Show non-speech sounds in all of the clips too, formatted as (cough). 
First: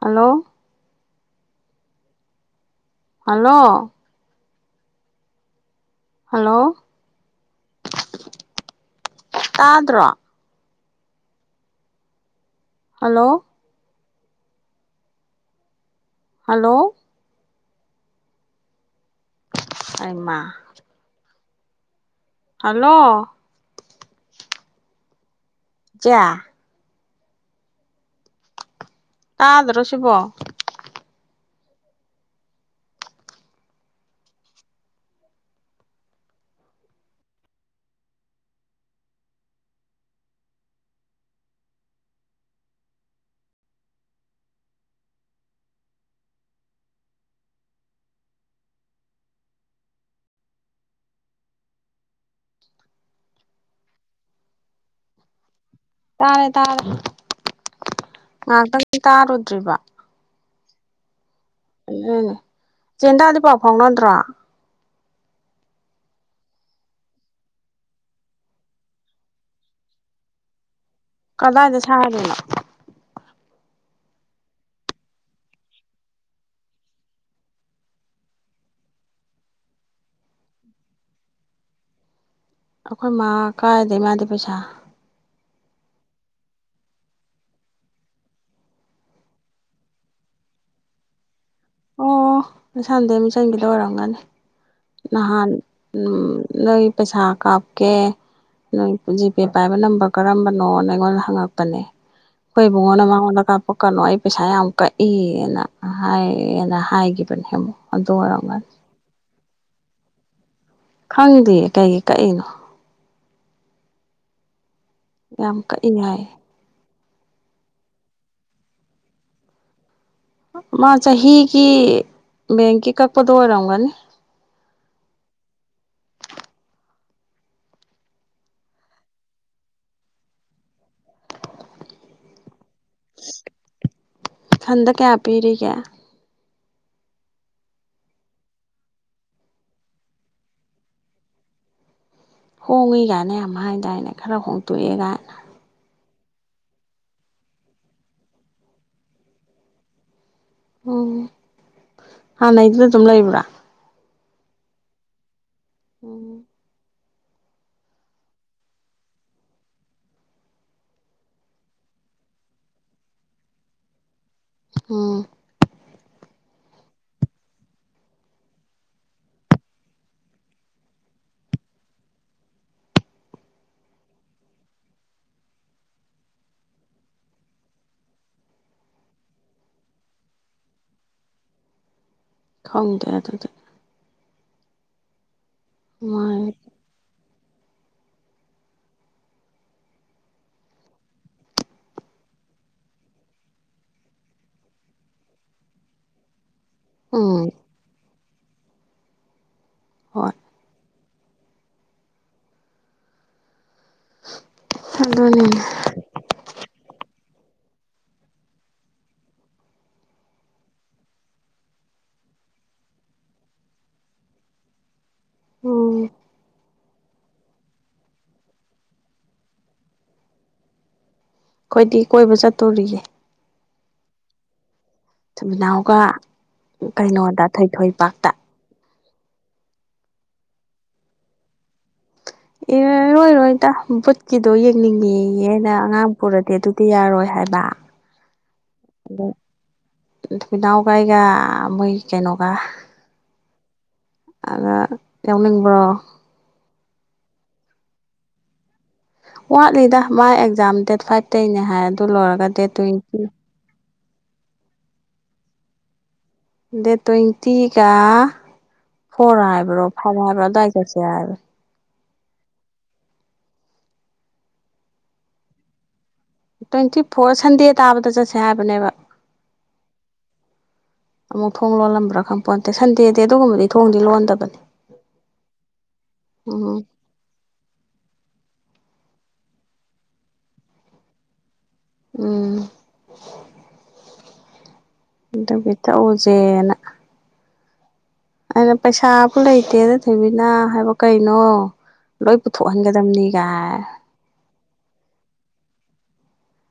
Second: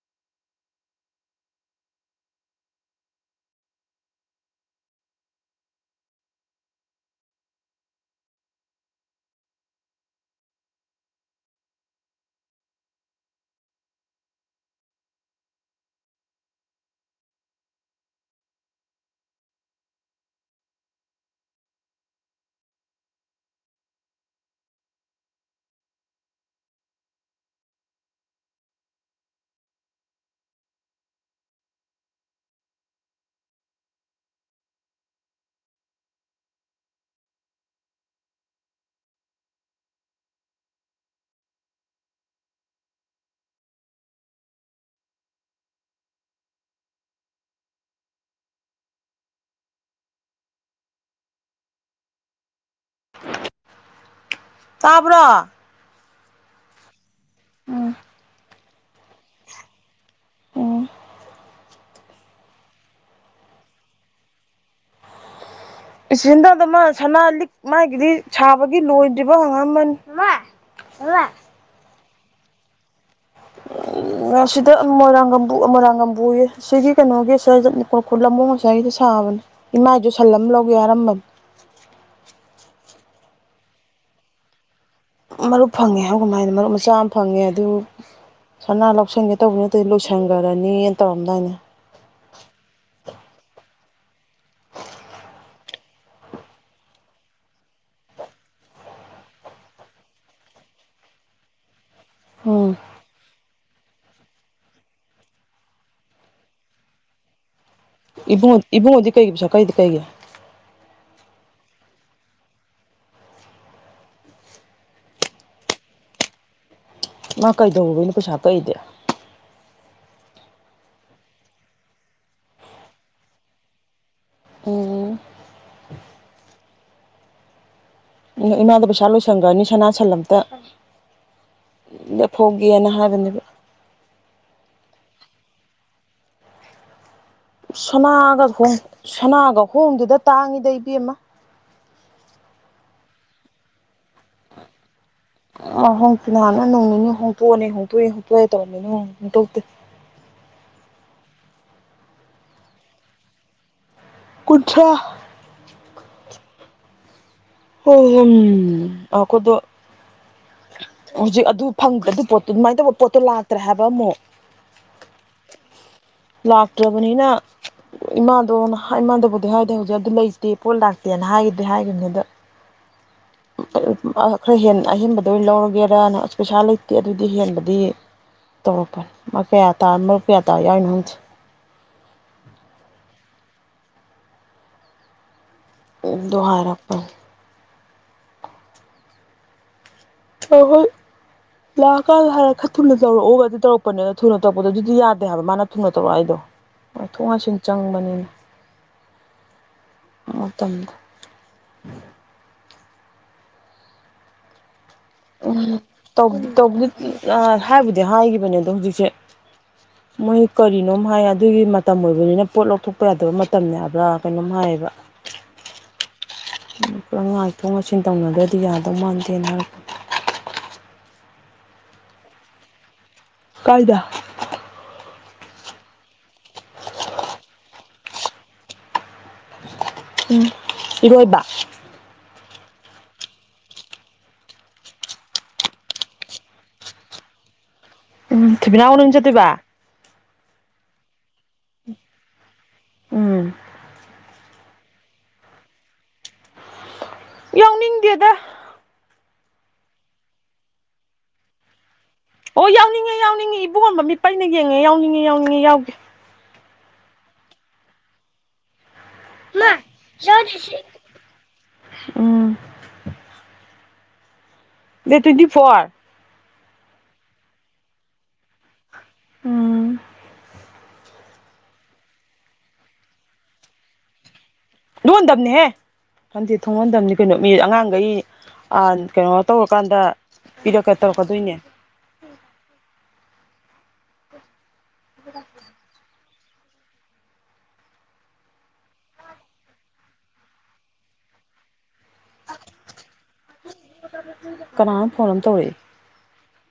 hello hello hello ꯇꯥꯗ꯭ꯔꯣ hello hello ꯑꯩꯃ hello ꯏꯆꯦ ꯇꯥꯗ꯭ꯔꯦ ꯁꯤꯕꯣ ꯇꯥꯕ꯭ꯔꯥ ꯇꯥꯔꯦ ꯇꯥꯔꯦ ꯎꯝ ꯉꯥꯏꯍꯥꯛꯇꯪ ꯇꯥꯔꯨꯗ꯭ꯔꯤꯕ ꯎꯝ ꯆꯦꯟꯗꯥꯗꯤ ꯄꯥꯎ ꯐꯥꯎꯅꯗ꯭ꯔꯣ ꯏꯆꯤꯟꯗ ꯑꯗꯨ ꯃꯥ ꯁꯅꯥ ꯂꯤꯛ ꯃꯥꯒꯤꯗꯤ ꯁꯥꯕꯒꯤ ꯂꯣꯏꯗ꯭ꯔꯤꯕ ꯑꯪꯉꯝꯃꯅꯤ (unintelligible) ꯊꯔꯨꯅꫭ ꯁꯤꯗ ꯃꯣꯏꯔꯥꯡꯝꯕꯨ ꯃꯣꯏꯔꯥꯡ ꯀꯥꯡꯝꯕꯨꯒꯤ ꯁꯤꯒꯤ ꯀꯩꯅꯣꯒꯤ ꯈꯨꯈ ꯈꯨꯜ ꯑꯃꯕꯨꯨ ꯉꯁꯥꯏꯒꯤ ꯁꯥꯕꯅꯦ ꯏꯃꯥꯏꯁꯨ ꯁꯜꯂꯝ ꯂꯧꯒꯦ ꯌꯥꯔꯝꯕꯅꯤ ꯑꯩꯈꯣꯏ ꯃꯥ ꯀꯥꯏꯗꯦ ꯃꯥꯗꯤ ꯄꯩꯁꯥ ꯃꯔꯨꯞ ꯐꯪꯉꯦ ꯍꯥꯏꯕ ꯀꯃꯥꯏꯅ ꯃꯔꯨꯞ ꯃꯆꯥ ꯑꯃ ꯐꯪꯉꯦ ꯑꯗꯨ ꯁꯅꯥ ꯂꯧꯁꯟꯒꯦ ꯇꯧꯕ ꯅꯠꯇꯗꯤ ꯂꯣꯏꯁꯟꯈ꯭ꯔꯅꯤꯅ ꯇꯧꯔꯝꯗꯥꯏꯅꯦ ꯑꯣ ꯅꯁꯥꯟꯗꯩ ꯃꯤꯆꯪꯒꯤꯗ ꯑꯣꯏꯔꯝꯒꯅꯤ ꯅꯍꯥꯟ ꯎꯝ ꯅ ꯄꯩꯁꯥ ꯀꯥꯞꯀꯦ ꯅꯣꯏ ꯖꯤꯄꯦ ꯄꯥꯏꯕ ꯅꯝꯕꯔ ꯀꯔꯝꯕꯅꯣꯅ ꯑꯩꯉꯣꯟꯗ ꯍꯪꯉꯛꯄꯅꯦ ꯑꯩꯈꯣꯏ ꯎꯝ ꯏꯕꯨꯡꯉꯣꯟꯗ ꯃꯉꯣꯟꯗ ꯀꯥꯞꯄꯛꯀꯅꯨ ꯑꯩ ꯄꯩꯁꯥ ꯌꯥꯝ ꯀꯛꯏꯅ ꯍꯥꯏ ꯅ ꯍꯥꯏꯒꯤꯈꯤꯕꯕꯅꯦ ꯍꯦꯃꯣ ꯏꯕꯨꯡ ꯏꯕꯨꯡꯉꯗꯤ ꯀꯩꯒꯤ ꯄꯩꯁꯥ ꯀꯩꯗꯤ ꯀꯩꯒ ꯈꯪꯉꯤꯗꯤꯌꯦ ꯀꯩꯒꯤ ꯀꯛꯏꯅꯣ ꯌꯥꯝ ꯀ ꯍꯥꯏ ꯉ ꯀꯩꯗꯧꯅ ꯄꯩꯁꯥꯇꯏꯗꯦ ꯃꯥ ꯆꯍꯤꯒꯤ ꯕꯦꯡꯒꯤ ꯀꯛꯄꯗꯣ ꯑꯣꯏꯔꯝꯒꯅꯤ (inaudible) ꯎꯝ ꯏꯃꯥꯗ ꯄꯩꯁꯥ ꯂꯣꯏꯁꯟꯈ꯭ꯔꯅꯤ ꯁꯅꯥꯁꯟ ꯑꯝꯇ ꯂꯦꯞꯐꯧꯒꯦꯅ ꯍꯥꯏꯕꯅꯦꯕ ꯍꯟꯗ ꯀꯌꯥ ꯄꯤꯔꯤꯒꯦ ꯁꯅꯥꯒ ꯍꯣꯡ ꯁꯅꯥꯒ ꯍꯣꯡꯗꯨꯗ ꯇꯥꯡꯉꯤꯗ ꯏꯕꯃ ꯍꯣꯡꯉꯤ ꯀꯥꯏꯅ ꯌꯥꯝ ꯍꯥꯏꯗꯥꯏꯅꯦ ꯈꯔ ꯍꯣꯡꯇꯣꯛꯑꯦ ꯀꯥꯏꯅ ꯍꯣꯡꯇꯤ ꯅꯍꯥꯟꯅ ꯅꯅꯨꯡ ꯅꯤ ꯍꯣꯡꯇꯣꯛꯑꯅꯤ ꯍꯣꯡꯇꯣꯛꯑꯦ ꯍꯣꯡꯇꯣꯛꯑꯦ ꯇꯧꯔꯅꯤ ꯑꯗꯨꯅꯨꯡ ꯍꯣꯡꯇꯣꯛꯇꯦ ꯑꯣ ꯍꯥꯟꯅꯗꯨꯅ ꯑꯗꯨꯝ ꯂꯩꯕ꯭ꯔꯥ ꯀꯨꯊ꯭ꯔꯥ ꯎꯝ ꯍꯣꯏ ꯍꯣꯏ ꯑꯩꯀꯣꯏꯗ ꯍꯧꯖꯤꯛ ꯑꯗꯨ ꯐꯪꯗ ꯑꯗꯨ ꯄꯣꯠꯇꯣ ꯑꯗꯨꯃꯥꯏꯅ ꯇꯧꯕ ꯄꯣꯠꯇꯣ ꯂꯥꯛꯇ꯭ꯔꯦ ꯍꯥꯏꯕ ꯑꯃꯨꯛ ꯎꯝ ꯂꯥꯛꯇ꯭ꯔꯕꯅꯤꯅ ꯏꯃꯥꯗꯣ ꯏꯃꯥꯗꯕꯨꯗꯤ ꯍꯥꯏꯔꯗꯤ ꯍꯧꯖꯤꯛ ꯑꯗꯨ ꯂꯩꯇꯦ ꯄꯣꯠ ꯂꯥꯛꯇꯦꯅ ꯍꯥꯏꯈꯤꯗꯦ ꯍꯥꯏꯈꯈꯤꯕꯅꯤꯗ ꯈꯔ ꯍ ꯑꯍꯦꯟꯕꯗ ꯑꯣꯏꯅ ꯂꯧꯔꯒꯦꯔ ꯄꯩꯁꯥ ꯂꯩꯇꯦ ꯑꯗꯨꯗꯤ ꯍꯦꯟꯕꯗꯤ ꯇꯧꯔꯛꯄ ꯀꯌꯥ ꯃꯔꯨꯞ ꯀꯌꯥ ꯇꯥ ꯌꯥꯏꯅꯣꯍꯪꯁꯦ ꯈꯣꯡ ꯇꯔ ꯑꯗꯨꯗ ꯨꯍꯔꯄ ꯑꯍꯨꯝ ꯂꯥꯛꯑꯀꯥꯟ ꯍꯥꯏꯔ ꯈꯔ ꯊꯨꯅ ꯇꯧꯔꯛꯎꯒ ꯑꯗꯨ ꯇꯧꯔꯛꯄꯅꯤꯅ ꯊꯨꯅ ꯇꯧꯔꯛꯄꯗꯣ ꯑꯗꯨꯗꯤ ꯌꯥꯗꯦ ꯍꯥꯏꯕ ꯃꯥꯅ ꯊꯨꯅ ꯇꯧꯔꯛꯑꯣ ꯑꯩꯗꯣ ꯊꯣꯛ ꯎꯝ ꯍꯥꯟꯁꯤꯟ ꯆꯪꯕꯅꯤꯅ ꯍꯣꯏ ꯑꯣ ꯇꯝꯗ (inaudible) ꯑꯗꯨꯅꯤꯅꯦ ꯎꯝ ꯍꯥꯏꯕꯨꯗꯤ ꯍꯥꯏꯈꯤꯕꯅꯦ ꯑꯗꯣ ꯍꯧꯖꯤꯛꯁꯦ ꯃꯣꯏ ꯀꯔꯤꯅꯣꯝ ꯍꯥꯏ ꯑꯗꯨꯒꯤ ꯃꯇꯝ ꯑꯣꯏꯕꯅꯤꯅ ꯄꯣꯠ ꯂꯧꯊꯣꯛꯄ ꯌꯥꯗꯕ ꯃꯇꯝꯅꯤ ꯍꯥꯏꯕ꯭ꯔꯥ ꯀꯩꯅꯣꯝ ꯍꯥꯏ ꯂꯩꯕ ꯑꯣ ꯄꯨꯂꯞ ꯉꯥꯛꯊꯣꯛ ꯉꯥꯏꯁꯤꯟ ꯇꯧꯅꯗ꯭ꯔꯗꯤ ꯌꯥꯗꯧ ꯃꯥꯟꯗꯦꯅ ꯍꯥꯏꯔꯛꯄꯅꯤ ꯑꯩꯈꯣꯏꯗꯤ ꯀꯣꯏꯕ ꯆꯠꯇꯣꯔꯤꯌꯦ ꯀꯥꯏꯗ ꯊꯨꯅꯥꯎꯒ ꯀꯩꯅꯣꯗ ꯊꯣꯏꯊꯣꯏꯄꯥꯛꯇ ꯎꯝ ꯏꯔꯣꯏꯕ ꯑꯦꯔꯣꯏꯔꯣꯏ ꯇ ꯚꯠꯀꯤꯗꯣ ꯌꯦꯡꯅꯤꯡꯉꯌꯦꯅ ꯑꯉꯥꯡ ꯄꯨꯔꯗꯤ ꯑꯗꯨꯗꯤ ꯌꯥꯔꯣꯏ ꯍꯥꯏꯕ ꯎꯝ ꯊꯃꯤꯅ ꯑꯎꯅꯍ ꯆ ꯇꯩꯕꯥ ꯥꯏꯒ ꯃꯣꯏ ꯀꯩꯅꯀ ꯎꯝ ꯑꯗ ꯌꯥꯎꯅꯤꯡꯕ꯭ꯔꯣ ꯌꯥꯎꯅꯤꯡꯗꯦꯗ ꯋꯥꯠꯂꯤꯗ ꯃꯥꯥꯏ ꯑꯦꯛꯖꯥꯝ ꯗꯦꯠ ꯐꯥꯏꯚꯇꯩꯒꯤꯅꯦ ꯍꯥꯏ ꯂꯣꯏꯔꯒ ꯑꯣ ꯗꯦꯠ ꯌꯥꯎꯅꯤꯡꯉꯦ ꯇ꯭ꯋꯦꯟꯇꯤ ꯌꯥꯎꯅꯤꯡꯉꯤ ꯏꯕꯨꯡꯉꯝꯕ ꯃꯤꯄꯩꯅ ꯌꯦꯡꯉꯦ ꯌꯥꯎꯅꯤꯡꯉꯦ ꯌꯥꯎꯅꯤꯡꯉꯦ ꯌꯥꯎꯒꯦ ꯗꯦꯇꯣꯏ ꯊꯤꯒ ꯐꯣꯔ ꯃꯥ ꯍꯥꯏꯕ꯭ꯔꯣ ꯐꯕ ꯍꯥꯏꯕ꯭ꯔꯣꯗꯏ ꯌꯥꯎꯔꯤꯁꯤ ꯀꯁꯤ ꯍꯥꯏꯕ꯭ꯔ ꯎꯝ ꯗ ꯇ꯭ꯋꯦꯟꯇꯤ ꯐꯣꯔ ꯇ꯭ꯋꯦꯟꯇꯤ ꯐꯣꯔ ꯁꯟꯗꯦ ꯇꯥꯕꯗ ꯆꯠꯁꯦ ꯍꯥꯏꯕꯅꯦꯕ ꯎꯝ ꯑꯃꯨꯛ ꯊꯣꯡ ꯂꯣꯜꯂꯝꯕ꯭ꯔꯥ ꯈꯪꯄꯣꯟ ꯅꯠꯇꯦ ꯁꯟꯗꯦꯗꯤ ꯑꯗꯨꯒꯨꯝꯕꯗꯤ ꯊꯣꯡꯗꯤ ꯂꯣꯟꯗꯕꯅꯤ ꯂꯣꯟꯗꯕꯅꯤꯍꯦ ꯈꯪꯗꯦ ꯊꯣꯡꯉꯣꯟꯗꯕꯅꯤ ꯀꯩꯅꯣ ꯃꯤ ꯑꯉꯥꯡꯈꯩ ꯀꯩꯅꯣ ꯇꯧꯔꯀꯥꯟꯗ ꯄꯤꯔꯛꯀꯦ ꯇꯧꯔꯛꯀꯗꯣꯏꯅꯦ ꯎꯝ ꯀꯇꯣ ꯀꯊ ꯑꯣꯖꯦꯅ ꯑꯩꯅ ꯄꯩꯁꯥꯕꯨ ꯂꯩꯇꯦꯗ ꯊꯣꯏꯕꯤꯅ ꯍꯥꯏꯕ ꯀꯩꯅꯣ ꯂꯣꯏ ꯄꯨꯊꯣꯛꯍꯟꯒꯗꯝꯕꯅꯤꯒꯥꯏ ꯀꯅꯥꯅꯣ ꯐꯣꯟ ꯑꯃ ꯇꯧꯔꯛꯏ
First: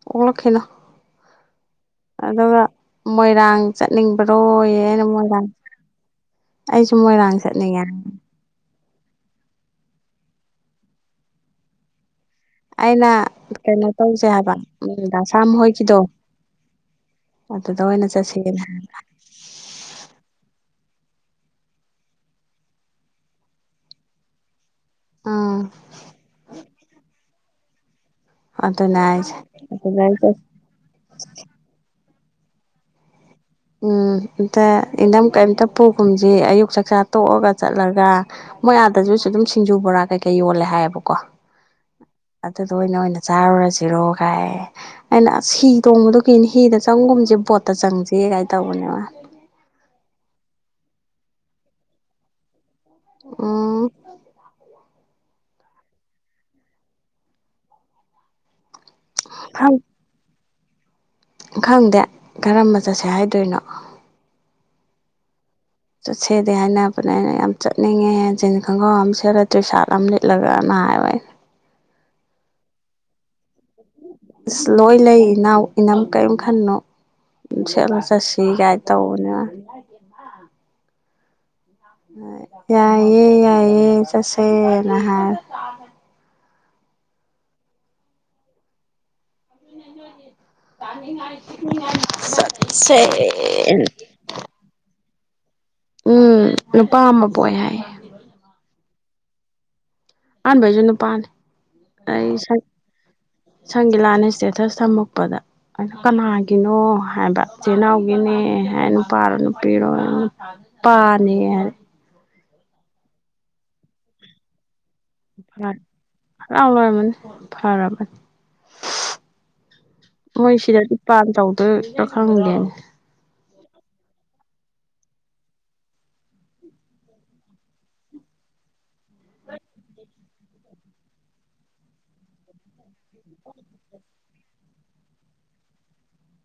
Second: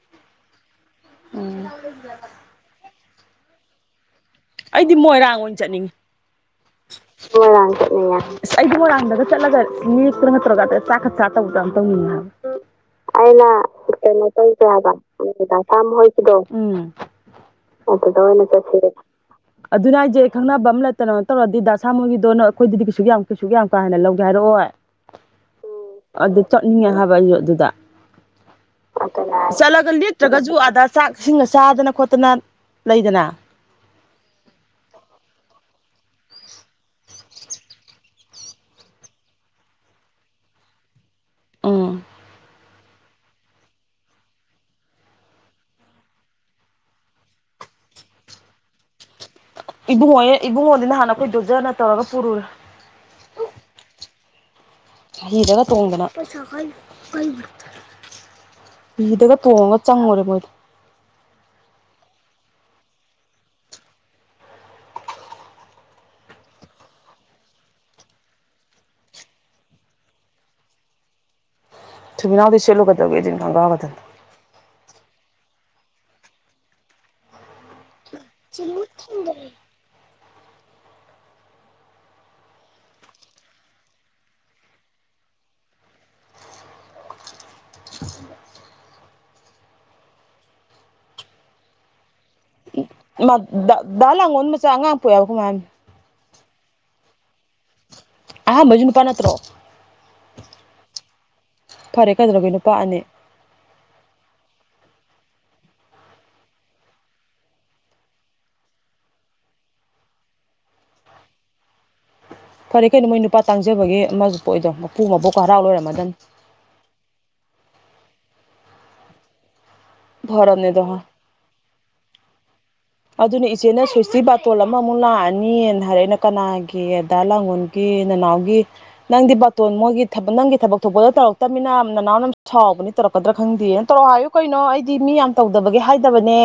ꯑꯣꯛꯂꯛꯈꯤꯅꯣ ꯎꯝ ꯑꯗꯨꯒ ꯃꯣꯏꯔꯥꯡ ꯆꯠꯅꯤꯡꯕ ꯑꯩꯗꯤ ꯃꯣꯏꯔꯥꯡ ꯑꯣꯏꯅ ꯆꯠꯅꯤꯡꯉꯤ ꯑꯩꯁꯨ ꯃꯣꯏꯔꯥꯡ ꯆꯠꯅꯤꯡꯉꯦ ꯆꯠꯅꯉ ꯑꯁ ꯑꯩꯗꯤ ꯃꯣꯏꯔꯥꯡꯗꯒ ꯆꯠꯂꯒꯠ ꯇ ꯇꯔꯒ ꯆꯈꯠ ꯆꯥꯇ ꯎꯗ ꯇꯧꯅꯤ ꯑꯩꯅ ꯀꯩꯅꯣ ꯇꯧꯁꯦ ꯗꯥꯁꯥꯝ ꯍꯥꯏꯕꯁꯥꯝ ꯍꯣꯏꯒꯤꯗꯣ ꯍꯣꯏꯁꯤꯗꯣ ꯑꯗꯨꯗ ꯑ ꯑꯣꯏꯅ ꯇꯋꯅ ꯆꯠꯁꯦꯅ ꯆꯁꯤꯔ ꯑꯗꯨꯅ ꯑꯩꯁꯦ ꯈꯪꯅꯕ ꯑꯃ ꯂꯩꯇꯅ ꯇꯧꯔꯗꯤ ꯗ ꯁꯥ ꯃꯣꯏꯒꯤꯗꯣ ꯅ ꯑꯩꯈꯣꯏꯗꯗꯤ ꯀꯩꯁꯨ ꯌꯥꯝ ꯀꯩꯁꯨ ꯀ ꯌꯥꯝ ꯀꯥ ꯍꯦ ꯂꯧꯒꯦ ꯍꯥꯏꯔꯛꯑꯣ ꯑꯣ ꯎꯝ ꯑꯗꯨ ꯆꯠꯅꯤꯡꯉꯦ ꯍꯥꯏꯕ ꯌ ꯑꯗꯨꯗ ꯑꯗꯨꯅꯦ ꯍꯥꯏꯁꯦ ꯆꯠꯂꯒ ꯑꯗꯨꯗ ꯂꯤꯦꯞꯇ꯭ꯔꯒꯁꯨ ꯑꯗꯥ ꯆꯥꯛꯁꯤꯡꯒ ꯆꯥꯗꯅ ꯈꯣꯠꯇ ꯐꯠꯇꯅ ꯂꯩꯗꯅ ꯎꯝ ꯑꯇ ꯏꯊꯝ ꯀꯩꯝꯇ ꯄꯨꯈꯨꯝꯁꯤ ꯑꯌꯨꯛ ꯆꯛꯆꯥ ꯇꯣꯛꯑꯒ ꯆꯠꯂꯒ ꯃꯣꯏ ꯑꯥꯗꯗꯨꯁꯨ ꯑꯗꯨꯝ ꯁꯤꯡꯖꯨ ꯕꯣꯔꯥ ꯀꯩꯀꯩ ꯌꯣꯜꯂꯦ ꯍꯥꯏꯌꯦꯕꯀꯣ ꯎꯝ ꯑꯗꯨꯗ ꯑꯣꯏꯅ ꯑꯣꯏꯅ ꯆꯥꯔꯨꯔꯁꯤꯔꯣ ꯀꯥꯏ ꯑꯩꯅ ꯑꯁ ꯍꯤ ꯇꯣꯡꯕꯗꯨ ꯀꯅꯤ ꯍꯤꯗ ꯆꯪꯒꯨꯝꯁꯦ ꯄꯠꯇ ꯆꯪꯁꯤ ꯀꯥꯏꯅ ꯇꯧꯕꯅꯦꯕ ꯏꯕꯨꯡꯉꯣ ꯏꯕꯨꯡꯉꯣꯗꯤ ꯅ ꯍꯥꯟꯅ ꯑꯩꯈꯣꯏ ꯗꯣꯖꯅ ꯇꯧꯔꯒ ꯄꯨꯔꯨꯔꯦ ꯑ ꯍꯔꯒ ꯇꯣꯡꯕꯅ ꯐꯤꯗꯒ ꯇꯣꯡꯉꯒ ꯆꯪꯉꯨꯔꯦ ꯃꯣꯏꯗ ꯈꯪꯗꯦ ꯀꯔꯝꯕ ꯆꯠꯁꯦ ꯍꯥꯏꯗꯣꯏꯅꯣ ꯆꯠꯁꯦꯗꯦ ꯍꯥꯏꯅꯕꯅꯦ ꯑꯩꯅ ꯌꯥꯝ ꯆꯠꯅꯤꯡꯉꯦ ꯖꯤꯟꯁ ꯈꯣꯡꯒ꯭ꯔꯥꯎ ꯑꯃ ꯁꯦꯠꯂꯛꯇ꯭ꯔꯔꯤ ꯁꯥꯔꯠ ꯑꯃ ꯂꯤꯠꯂꯒꯅ ꯑꯏ ꯊꯃꯤꯕꯤꯅꯥꯎꯗꯤ ꯁꯦꯂꯨ ꯀꯗꯧꯒꯪꯒꯥ ꯀꯗꯅ ꯑꯁ ꯂꯣꯏ ꯂꯩ ꯏꯅꯥꯎ ꯏꯅꯥꯎ ꯀꯔꯤꯝ ꯈꯟꯅꯣ ꯁꯦꯠꯂꯁꯤ ꯆꯠꯁꯤ ꯀꯥꯏ ꯇꯧꯕꯅꯦ ꯌꯥꯏꯌꯦꯦ ꯌꯥꯏꯌꯦꯦ ꯆꯠꯁꯦ ꯅꯍꯥꯏ ꯇꯥꯟ ꯁꯤꯛ ꯑꯉ ꯃꯉꯥꯡꯎ ꯃꯃꯦ ꯎꯝ ꯅꯨꯄꯥ ꯑꯃ ꯄꯣꯛ ꯍꯥꯏ ꯑꯍꯥꯟꯕꯩꯁꯨ ꯅꯨꯄꯥ ꯅꯠꯇ꯭ꯔꯣ ꯑꯍꯥꯟꯕꯩꯁꯨ ꯅꯨꯄꯥꯅꯤ ꯐꯔꯦ ꯑꯩ ꯀꯩꯗꯧꯔꯒꯦ ꯁ ꯅꯨꯄꯥ ꯑꯅꯤ ꯁꯪꯒꯤ ꯂꯥꯟꯅꯁꯤꯦ ꯊ ꯁꯝꯃꯛꯄꯗ ꯑ ꯀꯅꯥꯒꯤꯅꯣ ꯍꯥꯏꯕ ꯏꯆꯤꯜ ꯏꯅꯥꯎꯒꯤꯅꯦ ꯍꯥꯏ ꯅꯨꯄꯥꯔꯣ ꯅꯨꯄꯤꯔꯣ ꯄꯅꯦꯔ ꯐꯔꯦ ꯀꯩꯅꯣ ꯃꯣꯏ ꯅꯨꯄꯥ ꯇꯥꯡꯖꯕꯒꯤ ꯑꯃꯁꯨ ꯄ ꯑꯣꯏꯗꯕ ꯐꯔꯃꯅꯤ ꯐꯔꯔꯃꯅꯤ ꯃꯣꯏ ꯁꯤꯗ ꯐꯔꯕꯅꯦꯗꯣ ꯗꯤꯄꯥꯟ ꯇꯧꯗꯣꯏꯒ ꯈꯪꯗꯦꯅꯦ ꯑꯗꯨꯅ ꯏꯆꯦꯅ ꯁꯣꯏꯏꯁꯇꯤ ꯕꯥꯇꯣꯜ ꯑꯃꯃꯨꯛ ꯂꯥꯛꯑꯅꯤꯅ ꯍꯥꯏꯔꯛꯑꯅ ꯀꯅꯥꯒꯤ ꯑꯗꯥ ꯂꯥꯡꯒꯣꯜꯒꯤꯅ ꯅꯥꯎ ꯅꯪꯗꯤ ꯕꯥꯇꯣꯟ ꯃꯣꯏꯒꯤ ꯅꯪꯒꯤ ꯊꯕꯛ ꯊꯣꯛꯄꯗꯣ ꯇꯧꯔꯛꯇꯕꯃꯤꯅ ꯅꯅꯥꯎꯅ ꯁꯥꯎꯕꯅꯤ ꯇꯧꯛꯀꯗ꯭ꯔꯥ ꯈꯪꯗꯦ ꯇꯧꯔꯛꯑꯣ ꯍꯥꯏꯌꯨ ꯀꯩꯅꯣ ꯑꯩꯗꯤ ꯃꯤ ꯌꯥꯝ ꯇꯧꯗꯕꯒꯦ ꯍꯥꯏꯗꯕꯅꯦ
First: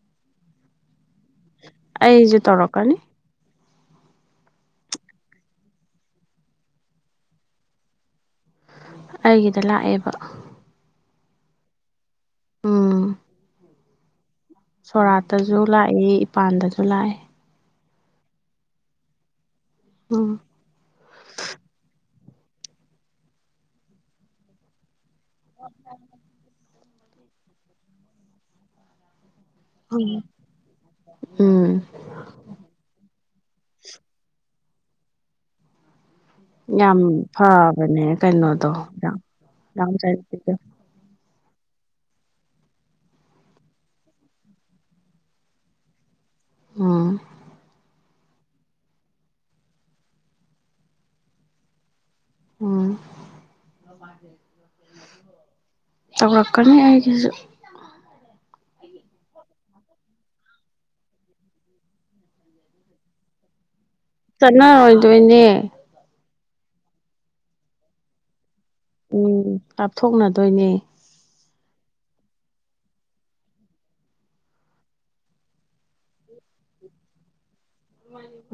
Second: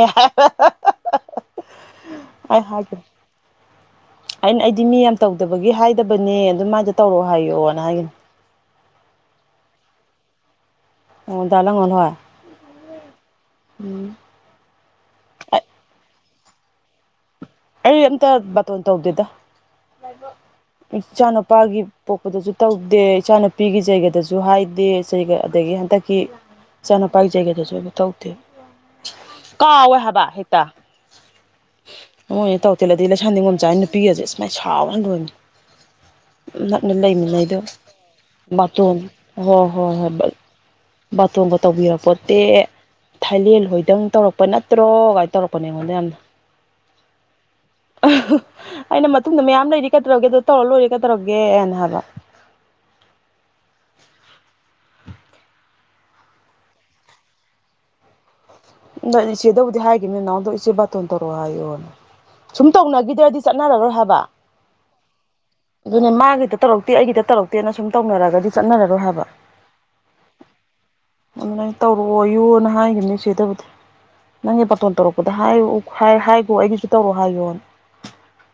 ꯑꯩꯁꯨ ꯑꯩ ꯇꯧꯔꯀꯅꯤ ꯍꯥꯏꯈꯤꯕ ꯑꯩꯅ ꯑꯩꯗꯤ ꯃꯤ ꯌꯥꯝ ꯇꯧꯗꯕꯒꯤ ꯍꯥꯏꯗꯕꯅꯦ ꯑꯗꯨꯃꯥꯏꯅꯗ ꯇꯧꯔꯣꯑꯣ ꯍꯥꯏꯌꯣꯅ ꯍꯥꯏꯒꯅꯤ ꯑꯩꯒꯤꯗ ꯂꯥꯛꯑꯦꯕ ꯑꯣ ꯗ ꯂꯉꯜ ꯍ ꯑꯥ ꯎꯝ ꯃꯄꯥꯟꯗꯁꯨ ꯂꯥꯛꯑꯦ ꯑꯩ ꯑꯝꯇ ꯕꯥꯇꯣꯟ ꯇꯧꯗꯦꯗ ꯎꯝ ꯏꯆꯥꯅꯨꯄꯥꯒꯤ ꯄꯣꯛꯄꯗꯁꯨ ꯇꯧꯗꯦ ꯏꯆꯥꯅꯨꯄꯤꯒꯤ ꯩꯒꯗꯁꯨ ꯍꯥꯏꯗꯦꯒ ꯑꯗꯒꯤ ꯍꯟꯗꯛꯀꯤ ꯏꯆꯥꯅꯣꯄꯥ ꯖꯒꯥꯗꯁꯨꯕꯊꯧꯊꯦ ꯀꯥꯎꯋꯦ ꯍꯥꯏꯕ ꯍꯦꯛꯇ ꯎꯝ ꯃꯣꯏ ꯑꯣꯏꯅ ꯇꯧ ꯇꯤꯦꯜꯂꯗꯤ ꯂꯩꯁꯥꯅꯤꯡꯒꯣꯝꯆꯥ ꯅꯨꯄꯤꯒꯁꯦ ꯁꯨꯃꯥꯏꯅ ꯁꯥꯎꯍꯟꯗꯣꯏꯅꯤ ꯅ ꯌꯥꯝ ꯂꯩꯃꯤ ꯂꯩ ꯑꯩꯗ ꯐꯕꯅꯦ ꯀꯩꯅꯣꯗꯣ ꯕꯥꯇꯣꯟ ꯍꯣꯏ ꯍꯣꯏ ꯍꯣꯏ ꯕꯥꯇꯣꯟꯒ ꯇꯧꯕꯤꯔꯛꯄꯣꯠꯇꯦ ꯊꯥꯏꯂꯦꯟ ꯍꯣꯏꯗꯪ ꯇꯧꯔꯛꯄ ꯅꯠꯇ꯭ꯔꯣ ꯀꯥꯏ ꯇꯧꯔꯛꯄꯅꯦ ꯑꯩꯉꯣꯟꯗ ꯌꯥꯝꯅ ꯎꯝ ꯑꯩꯅ ꯃꯇꯨꯡꯗ ꯃꯌꯥꯝ ꯂꯩꯔꯤ ꯀꯩꯗꯧꯔꯒꯦ ꯑꯗꯨꯣ ꯇꯧꯔ ꯂꯣꯏꯔꯦ ꯀꯩꯗꯧꯔꯒꯦꯅ ꯍꯥꯏꯕ ꯎꯝ ꯇꯛꯀꯅꯤ ꯍꯥꯏꯒꯦꯁꯨ ꯅꯣꯏ ꯏꯆꯦꯗꯕꯨꯗꯤ ꯍꯥꯏꯈꯤꯕꯅꯤ ꯅꯍꯎꯗꯣ ꯏꯆꯦ ꯕꯥꯇꯣꯟ ꯇꯧꯔꯛꯑꯣ ꯍꯥꯏꯌꯣꯅꯦ ꯁꯨꯝ ꯇꯧꯅꯈꯤꯗ꯭ꯔꯗꯤ ꯆꯠꯅꯔꯔꯣꯏ ꯍꯥꯏꯕ ꯆꯟꯅ ꯑꯣꯏꯣꯏꯗꯨꯕꯅꯦꯦ ꯑꯗꯨꯅꯦ ꯃꯥꯒꯤꯗ ꯇꯧꯔꯛꯇꯦ ꯑꯩꯒꯤꯗ ꯇꯧꯔꯛꯇꯦꯅ ꯁꯨꯝ ꯇꯧꯅꯔꯒꯗꯤ ꯆꯠꯅꯔꯔꯣꯏ ꯍꯥꯏꯕ ꯎꯝ ꯂꯥꯞꯊꯣꯛꯅꯗꯣꯏꯅꯦ ꯑꯣꯂꯥꯏ ꯇꯧꯔꯛꯑꯣꯌꯨꯅ ꯍꯥꯏꯈꯤꯕꯅꯤ ꯆꯦꯗꯕꯨꯗꯤ ꯅꯪꯒꯤ ꯄꯇꯣꯟ ꯇꯧꯔꯛꯄꯗ ꯍꯥꯏꯌ ꯍꯥꯏꯈꯣ ꯑꯩꯒꯤꯁꯨ ꯇꯧꯔꯣ ꯍꯥꯏꯌꯣꯅ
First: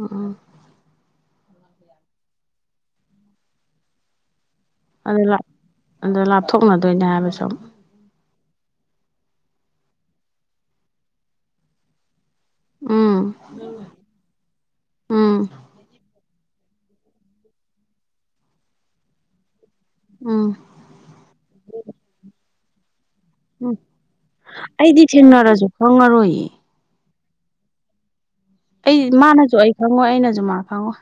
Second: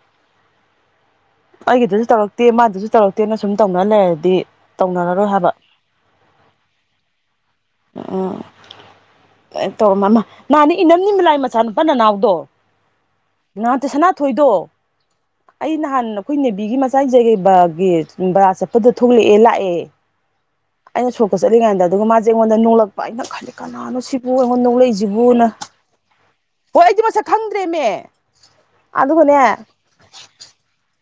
ꯑꯣ ꯑꯩꯒꯤꯗꯁꯨ ꯇꯧꯔꯛꯇꯦ ꯃꯥꯗꯨꯁꯨ ꯇꯧꯔꯛꯇꯦꯅ ꯁꯨꯝ ꯇꯧꯅ ꯂꯩꯔꯗꯤ ꯑꯗꯨ ꯇꯧꯅꯔꯔꯣꯏ ꯍꯥꯏꯕ ꯑꯗ ꯂꯥꯞꯊꯣꯛꯅꯗꯣꯏꯅꯦ ꯍꯥꯏꯕ ꯁꯨꯝ ꯎꯝ ꯇꯧꯔꯃ ꯅꯍꯥꯟꯅꯦ ꯏꯅꯝꯅꯤ ꯃꯤꯂꯥꯏ ꯃꯆꯥ ꯅꯨꯨꯄꯥ ꯅꯅꯥꯎꯗꯣ ꯎꯝ ꯉꯍꯇ ꯁꯅꯥ ꯊꯣꯏꯗꯣ ꯎꯝ ꯑꯩ ꯅꯍꯥꯟ ꯑꯩꯈꯣꯏ ꯅꯦꯕꯤꯒꯤ ꯃꯆꯥꯖꯒꯩ ꯒꯤ ꯕꯔꯥ ꯆꯠꯄꯗ ꯊꯣꯛꯂꯛꯑꯦ ꯂꯥꯛꯑꯦ ꯎꯝ ꯑꯩꯅ ꯁꯣꯛꯀ ꯆꯠꯂꯤ ꯀꯥꯟꯗ ꯑꯗꯨꯒ ꯃꯥꯁꯦ ꯑꯩꯉꯣꯟꯗ ꯅꯣꯡꯂꯛꯄ ꯑꯩꯅ ꯈꯜꯂꯤꯦ ꯎꯝ ꯀꯅꯥꯅꯣ ꯁꯤꯕꯨ ꯑꯩꯉꯣꯟꯗ ꯑꯩꯗꯤ ꯅꯣꯡꯂꯛꯏꯁꯤꯕꯨꯅ ꯊꯦꯡꯅꯔꯁꯨ ꯈꯪꯉꯔꯣꯏꯌꯦ ꯍꯣꯏ ꯑꯩꯗꯤ ꯃꯁꯛ ꯈꯪꯗ꯭ꯔꯦꯃꯦ ꯑꯩ ꯑꯗꯨꯒꯅꯦ ꯃꯥꯅꯁꯨ ꯑꯩ ꯈꯪꯉꯣꯏ ꯑꯩꯅꯁꯨ ꯃꯥꯅ ꯈꯪꯉꯣꯏ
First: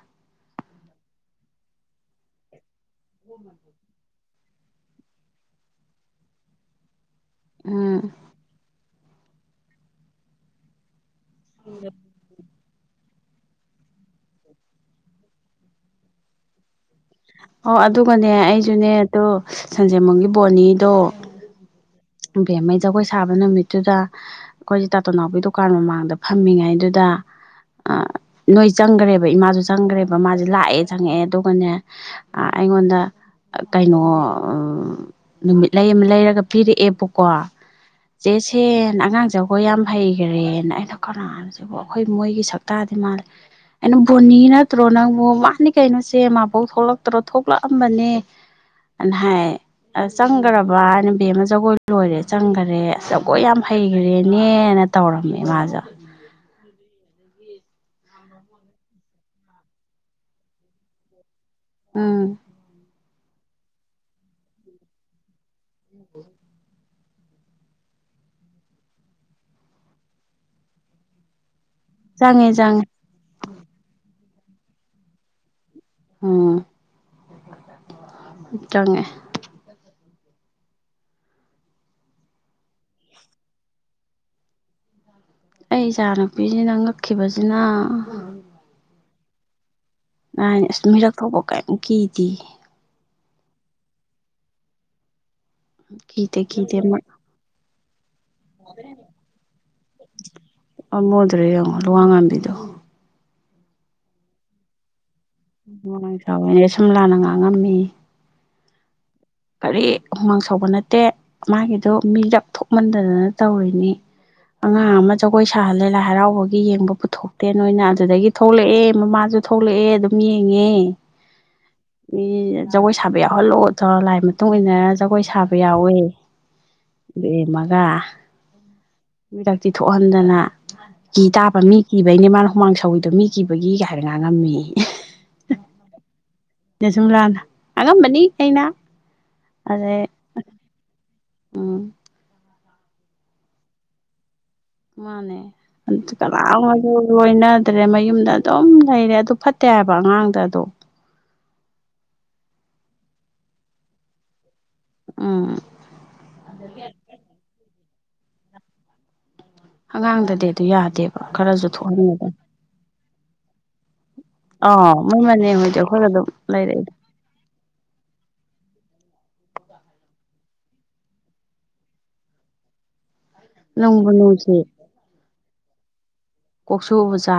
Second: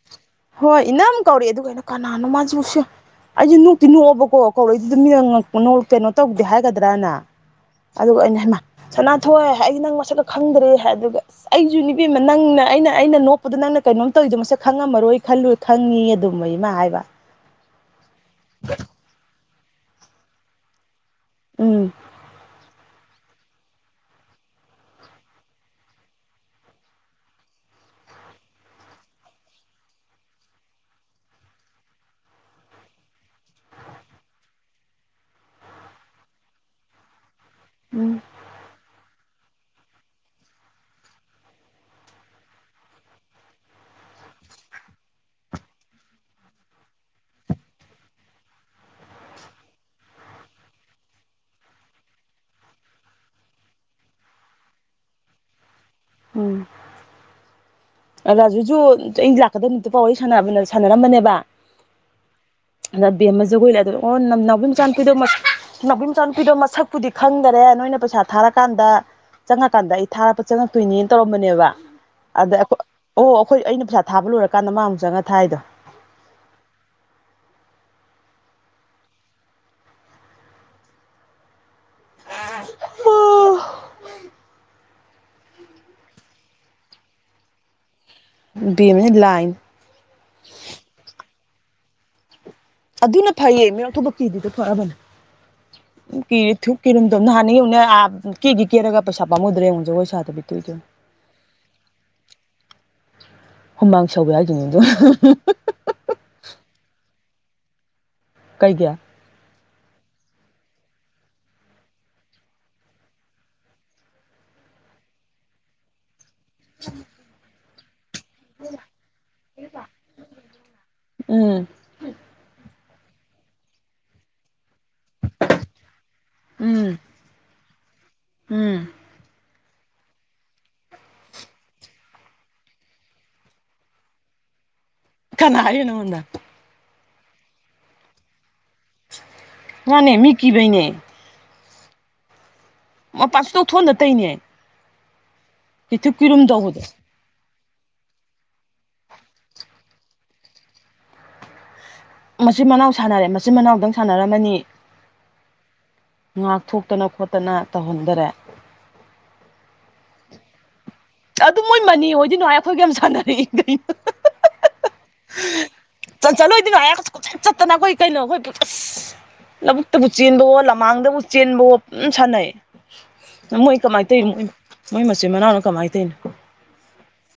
ꯍꯣꯏ ꯏꯅꯝ ꯀꯧꯔꯛꯑꯦ ꯑꯗꯨꯒ ꯀꯩꯅꯣ ꯀꯅꯥꯅꯣ ꯃꯥꯁꯨꯁ ꯑꯩꯁꯨ ꯅꯣꯛꯇꯤ ꯅꯣꯛꯑꯕ ꯀꯣ ꯀꯧꯔꯛꯏꯗꯨ ꯑꯗꯨꯝ ꯀꯩꯅꯣ ꯇꯧꯗꯦ ꯍꯥꯏꯒꯗ꯭ꯔꯅ ꯎꯝ ꯑꯗꯨꯒ ꯑꯩꯅ ꯁꯅꯥꯊꯣꯏ ꯑꯩ ꯅꯪ ꯃꯁꯛꯀ ꯈꯪꯗ꯭ꯔꯦ ꯍꯥꯏ ꯑꯗꯨꯒ ꯑꯩꯁꯨꯅꯤ ꯏꯕꯦꯃꯥ ꯅꯪꯅ ꯑꯩꯅ ꯑꯩꯅ ꯅꯣꯛꯄꯗ ꯅꯪ ꯀꯩꯅꯣꯝ ꯇꯧꯔꯤꯗꯣ ꯃꯁꯛ ꯈꯪꯉꯝꯃꯔꯣꯏ ꯈꯜꯂꯣꯏ ꯈꯪꯉꯤ ꯑꯗꯨꯃꯩꯃ ꯍꯥꯏꯕ ꯑꯣ ꯑꯗꯨꯒꯅꯦ ꯑꯩꯁꯨꯅꯦ ꯑꯗꯣ ꯁꯟꯖꯦꯃꯨꯡꯒꯤ ꯕꯣꯅꯤꯗꯣ ꯎꯝ ꯕꯦꯝꯃꯩ ꯖꯒꯣꯏ ꯁꯥꯕ ꯅꯨꯃꯤꯠꯇꯨꯗ ꯑꯩꯈꯣꯏꯁꯦ ꯇꯥꯇꯣ ꯅꯥꯎꯄꯤ ꯗꯨꯀꯥꯟ ꯃꯃꯥꯡꯗ ꯐꯝꯃꯤꯉꯩꯗꯨꯗ ꯑ ꯅꯣꯏ ꯆꯪꯈ꯭ꯔꯦꯕ ꯏꯃꯥꯁꯨ ꯆꯪꯈ꯭ꯔꯦꯕ ꯃꯥꯁꯦ ꯂꯥꯛꯑꯦ ꯆꯪꯉꯛꯑꯦ ꯑꯗꯨꯒꯅꯦ ꯑꯩꯉꯣꯟꯗ ꯀꯩꯅꯣ ꯅꯨꯃꯤꯠ ꯂꯩ ꯑꯃ ꯂꯩꯔꯒ ꯄꯤꯔꯛꯑꯦ ꯄꯨꯀꯣ ꯎꯝ ꯆꯦ ꯁꯦꯟ ꯑꯉꯥꯡꯖꯧ ꯍꯣꯏ ꯌꯥꯝ ꯍꯩꯈ꯭ꯔꯦꯅ ꯑꯩꯅ ꯀꯅꯥꯁꯤꯕ ꯑꯩꯈꯣꯏ ꯃꯣꯏꯒꯤ ꯁꯛꯇꯇꯥꯗꯤ ꯃꯥꯜꯂꯦ ꯀꯩꯅ ꯕꯣꯅꯤ ꯅꯠꯇ꯭ꯔꯣ ꯅꯪꯕꯨ ꯃꯥꯅꯤ ꯀꯩꯅꯣꯁꯦ ꯃꯥꯕꯧ ꯊꯣꯛꯂꯛꯇ꯭ꯔꯣ ꯊꯣꯛꯂꯛꯑꯝꯕꯅꯦ ꯑꯅ ꯍꯥꯏ ꯑ ꯆꯪꯈ꯭ꯔꯕ ꯍꯥꯏꯅ ꯕꯦꯝꯃ ꯖꯒꯣꯏ ꯂꯣꯏꯔꯦ ꯆꯪꯈꯔꯦ ꯖꯒꯣꯏ ꯌꯥꯝ ꯍꯩꯈ꯭ꯔꯦꯅꯦꯅ ꯇꯧꯔꯝꯃꯦ ꯃꯥꯁꯨ ꯎꯝ ꯔꯥꯖꯨꯖꯨ ꯑ ꯂꯥꯛꯀꯗꯕ ꯅꯨꯠꯇ ꯄꯥꯎ ꯁ ꯁꯥꯟꯅꯔꯝꯕꯅꯦꯕ ꯎꯝ ꯑꯗ ꯕꯦꯝ ꯑꯃꯖꯒꯣꯏ ꯂꯩ ꯑꯣ ꯑꯣ ꯅ ꯅꯥꯎꯄꯤ ꯃꯆꯥꯅꯨꯄꯤꯗꯣ ꯃꯁ ꯅꯥꯎꯄꯤ ꯃꯆꯥꯅꯨꯄꯤꯗꯣ ꯃꯁꯛ ꯀꯨꯗꯤ ꯈꯪꯗꯔꯦ ꯅꯣꯏꯅ ꯄꯩꯁꯥ ꯊꯥꯔꯀꯥꯟꯗ ꯆꯪꯉꯀꯥꯟꯗ ꯑꯩ ꯊꯥꯔꯛꯄ ꯆꯪꯉꯛꯇꯣꯏꯅꯦꯅ ꯇꯧꯔꯝꯕꯅꯦꯕ ꯑꯗ ꯆꯉꯦ ꯑꯩꯈꯣꯏ ꯆꯥꯡꯉꯦ ꯑꯣ ꯑꯩꯈꯣꯏ ꯑꯩꯅ ꯄꯩꯁꯥ ꯊꯥꯕ ꯂꯣꯏꯔꯀꯥꯟꯗ ꯃꯥ ꯑꯃꯨꯛ ꯆꯪꯉꯒ ꯊꯥꯏꯗꯣ ꯎꯝ ꯆꯉꯦ ꯑꯣ ꯑꯩ ꯏꯆꯥꯅꯨꯄꯤꯁꯤꯅ ꯉꯛꯈꯤꯕꯁꯤꯅ ꯂꯥꯏ ꯥꯏꯅꯦ ꯑꯁ ꯃꯤꯔꯛ ꯊꯧꯕ ꯀꯔꯤꯝꯨ ꯀꯤꯗ ꯑꯗꯨꯅ ꯐꯩꯌꯦ ꯃꯤꯔꯊꯄ ꯀꯤꯗꯨꯗ ꯐꯔꯕꯅꯤ ꯀꯤꯗꯦ ꯀꯤꯔꯦ ꯊꯨ ꯀꯤꯔꯝꯗꯕ ꯅꯍꯥꯟꯅ ꯌꯧꯅꯦ ꯖꯒꯣꯏ ꯁꯥꯗꯕꯤ ꯇꯣꯛꯏꯗꯣ ꯑꯃꯣꯗ꯭ꯔꯦ ꯌꯦꯡꯉꯣ ꯂꯨꯋꯥꯡ ꯉꯝꯕꯤꯗꯣ ꯍꯨꯃꯥꯡ ꯁꯧꯕ ꯌꯥꯈꯤꯅꯤꯗ ꯃꯅꯪ ꯆꯕꯅꯦ ꯁꯨꯝꯂꯥꯅ ꯉꯥꯡ ꯉꯝꯃꯤ ꯀꯩ ꯀꯌꯥ ꯀꯔꯤ ꯍꯨꯃꯥꯡ ꯁꯧꯕ ꯅꯠꯇꯦ ꯃꯥꯒꯤꯗꯣ ꯃꯤꯗꯞ ꯊꯣꯛꯃꯟꯗꯗꯅ ꯇꯧꯔꯤꯅꯤ ꯑꯉꯥꯡ ꯑꯃ ꯖꯒꯣꯏ ꯁꯥꯍꯜꯂꯦ ꯂꯥꯏ ꯍꯔꯥꯎꯕꯒꯤ ꯌꯦꯡꯕ ꯄꯨꯊꯣꯛꯇꯦ ꯅꯣꯏꯅ ꯑꯗꯨꯗꯒꯤ ꯊꯣꯛꯂꯛꯑꯦ ꯃꯃꯥꯁꯨ ꯊꯣꯛꯂꯛꯑꯦ ꯑꯗꯨꯝ ꯌꯦꯡꯉꯦ ꯎꯝ ꯃꯤ ꯖꯒꯣꯏ ꯁꯥꯕ ꯌꯥꯎꯍꯜꯂꯣ ꯂꯥꯏ ꯃꯇꯨꯡ ꯏꯟꯅꯔ ꯖꯒꯣꯏ ꯁꯥꯕ ꯌꯥꯎꯋꯦ ꯎꯝ ꯑꯗꯨ ꯎꯝ ꯇꯤꯊꯣꯛꯍꯟꯗꯅ ꯀꯤ ꯇꯥꯕ ꯃꯤ ꯀꯤꯕꯩꯅꯦ ꯃꯥꯅ ꯍꯨꯃꯥꯡ ꯁꯧꯋꯤꯗꯣ ꯃꯤ ꯀꯤꯕꯒꯤꯒ ꯍꯥꯏꯔ ꯉꯥꯡꯉꯝꯃꯤ ꯀꯅꯥ ꯍꯥꯏꯅꯣ ꯅꯉꯣꯟꯗ ꯁꯨꯝꯂ ꯑꯉꯝꯕꯅꯤ ꯑꯩꯅ ꯑꯗꯩ ꯃꯥꯅꯦ ꯃꯤꯀꯤꯕꯩꯅꯦ ꯎꯝ ꯃꯄꯥꯥꯟ ꯁꯇꯧ ꯊꯣꯟꯅ ꯇꯩꯅꯦ ꯃꯥꯅꯦ ꯑꯗꯨ ꯀꯅꯥ ꯑꯗꯨ ꯑꯣꯏꯅ ꯐꯠꯇ꯭ꯔꯦ ꯃꯌꯨꯝꯗ ꯑꯗꯨꯝ ꯂꯩꯔꯦ ꯑꯗꯨ ꯐꯠꯇꯦ ꯍꯥꯏꯕ ꯑꯉꯥꯡꯗ ꯑꯗꯨ ꯃꯆꯤꯟ ꯃꯅꯥꯎ ꯁꯥꯟꯅꯔꯦ ꯃꯆꯤꯟ ꯃꯅꯥꯎꯗꯪ ꯁꯥꯟꯅꯔꯝꯃꯅꯤ ꯎꯝ ꯉꯥꯛꯊꯣꯛꯇꯅ ꯈꯣꯠꯇꯅ ꯇꯧꯍꯟꯗꯔꯦ ꯑꯉꯥꯡꯗꯗꯤ ꯑꯗꯨ ꯌꯥꯗꯦ ꯑꯗꯨ ꯃꯣꯏ ꯃꯅꯤ ꯑꯣꯏꯗꯤꯏ ꯅꯨꯡꯉꯥꯏ ꯑꯩꯈꯣꯏꯒ ꯌꯥꯝ ꯁꯥꯟꯅꯔꯛꯏ ꯀ ꯑꯥꯎ ꯃꯣꯏ ꯃꯅꯦ ꯍꯣꯏꯗꯤ ꯑꯩꯈꯣꯏꯒ (unintelligible) ꯑꯗꯨꯝ ꯆꯠꯂꯣꯏꯗꯣꯏꯅ ꯂꯩꯔꯛꯏꯗ ꯍꯥꯏ ꯀꯆꯠ ꯆꯠꯇꯅ ꯑꯩꯈꯣꯏ ꯀꯩꯅꯣ ꯑꯩꯈꯣꯏ ꯑꯁ ꯂꯧꯕꯨꯛꯇꯕꯨ ꯆꯦꯟꯕꯋꯣ ꯂꯃꯥꯡꯗꯕꯨ ꯆꯦꯟꯕꯋꯣ ꯄꯝ ꯁꯥꯟꯅꯩ ꯃꯣꯏ ꯀꯃꯥꯏꯅ ꯅꯨꯡꯕꯨ ꯇꯧꯔꯤꯅꯣ ꯃꯣꯏ ꯃꯣꯏ ꯃꯆꯤꯟ ꯃꯅꯥꯎꯅ ꯀꯃꯥꯏꯅ ꯇꯧꯔꯤꯅꯣ ꯀꯧꯁꯨꯖꯥ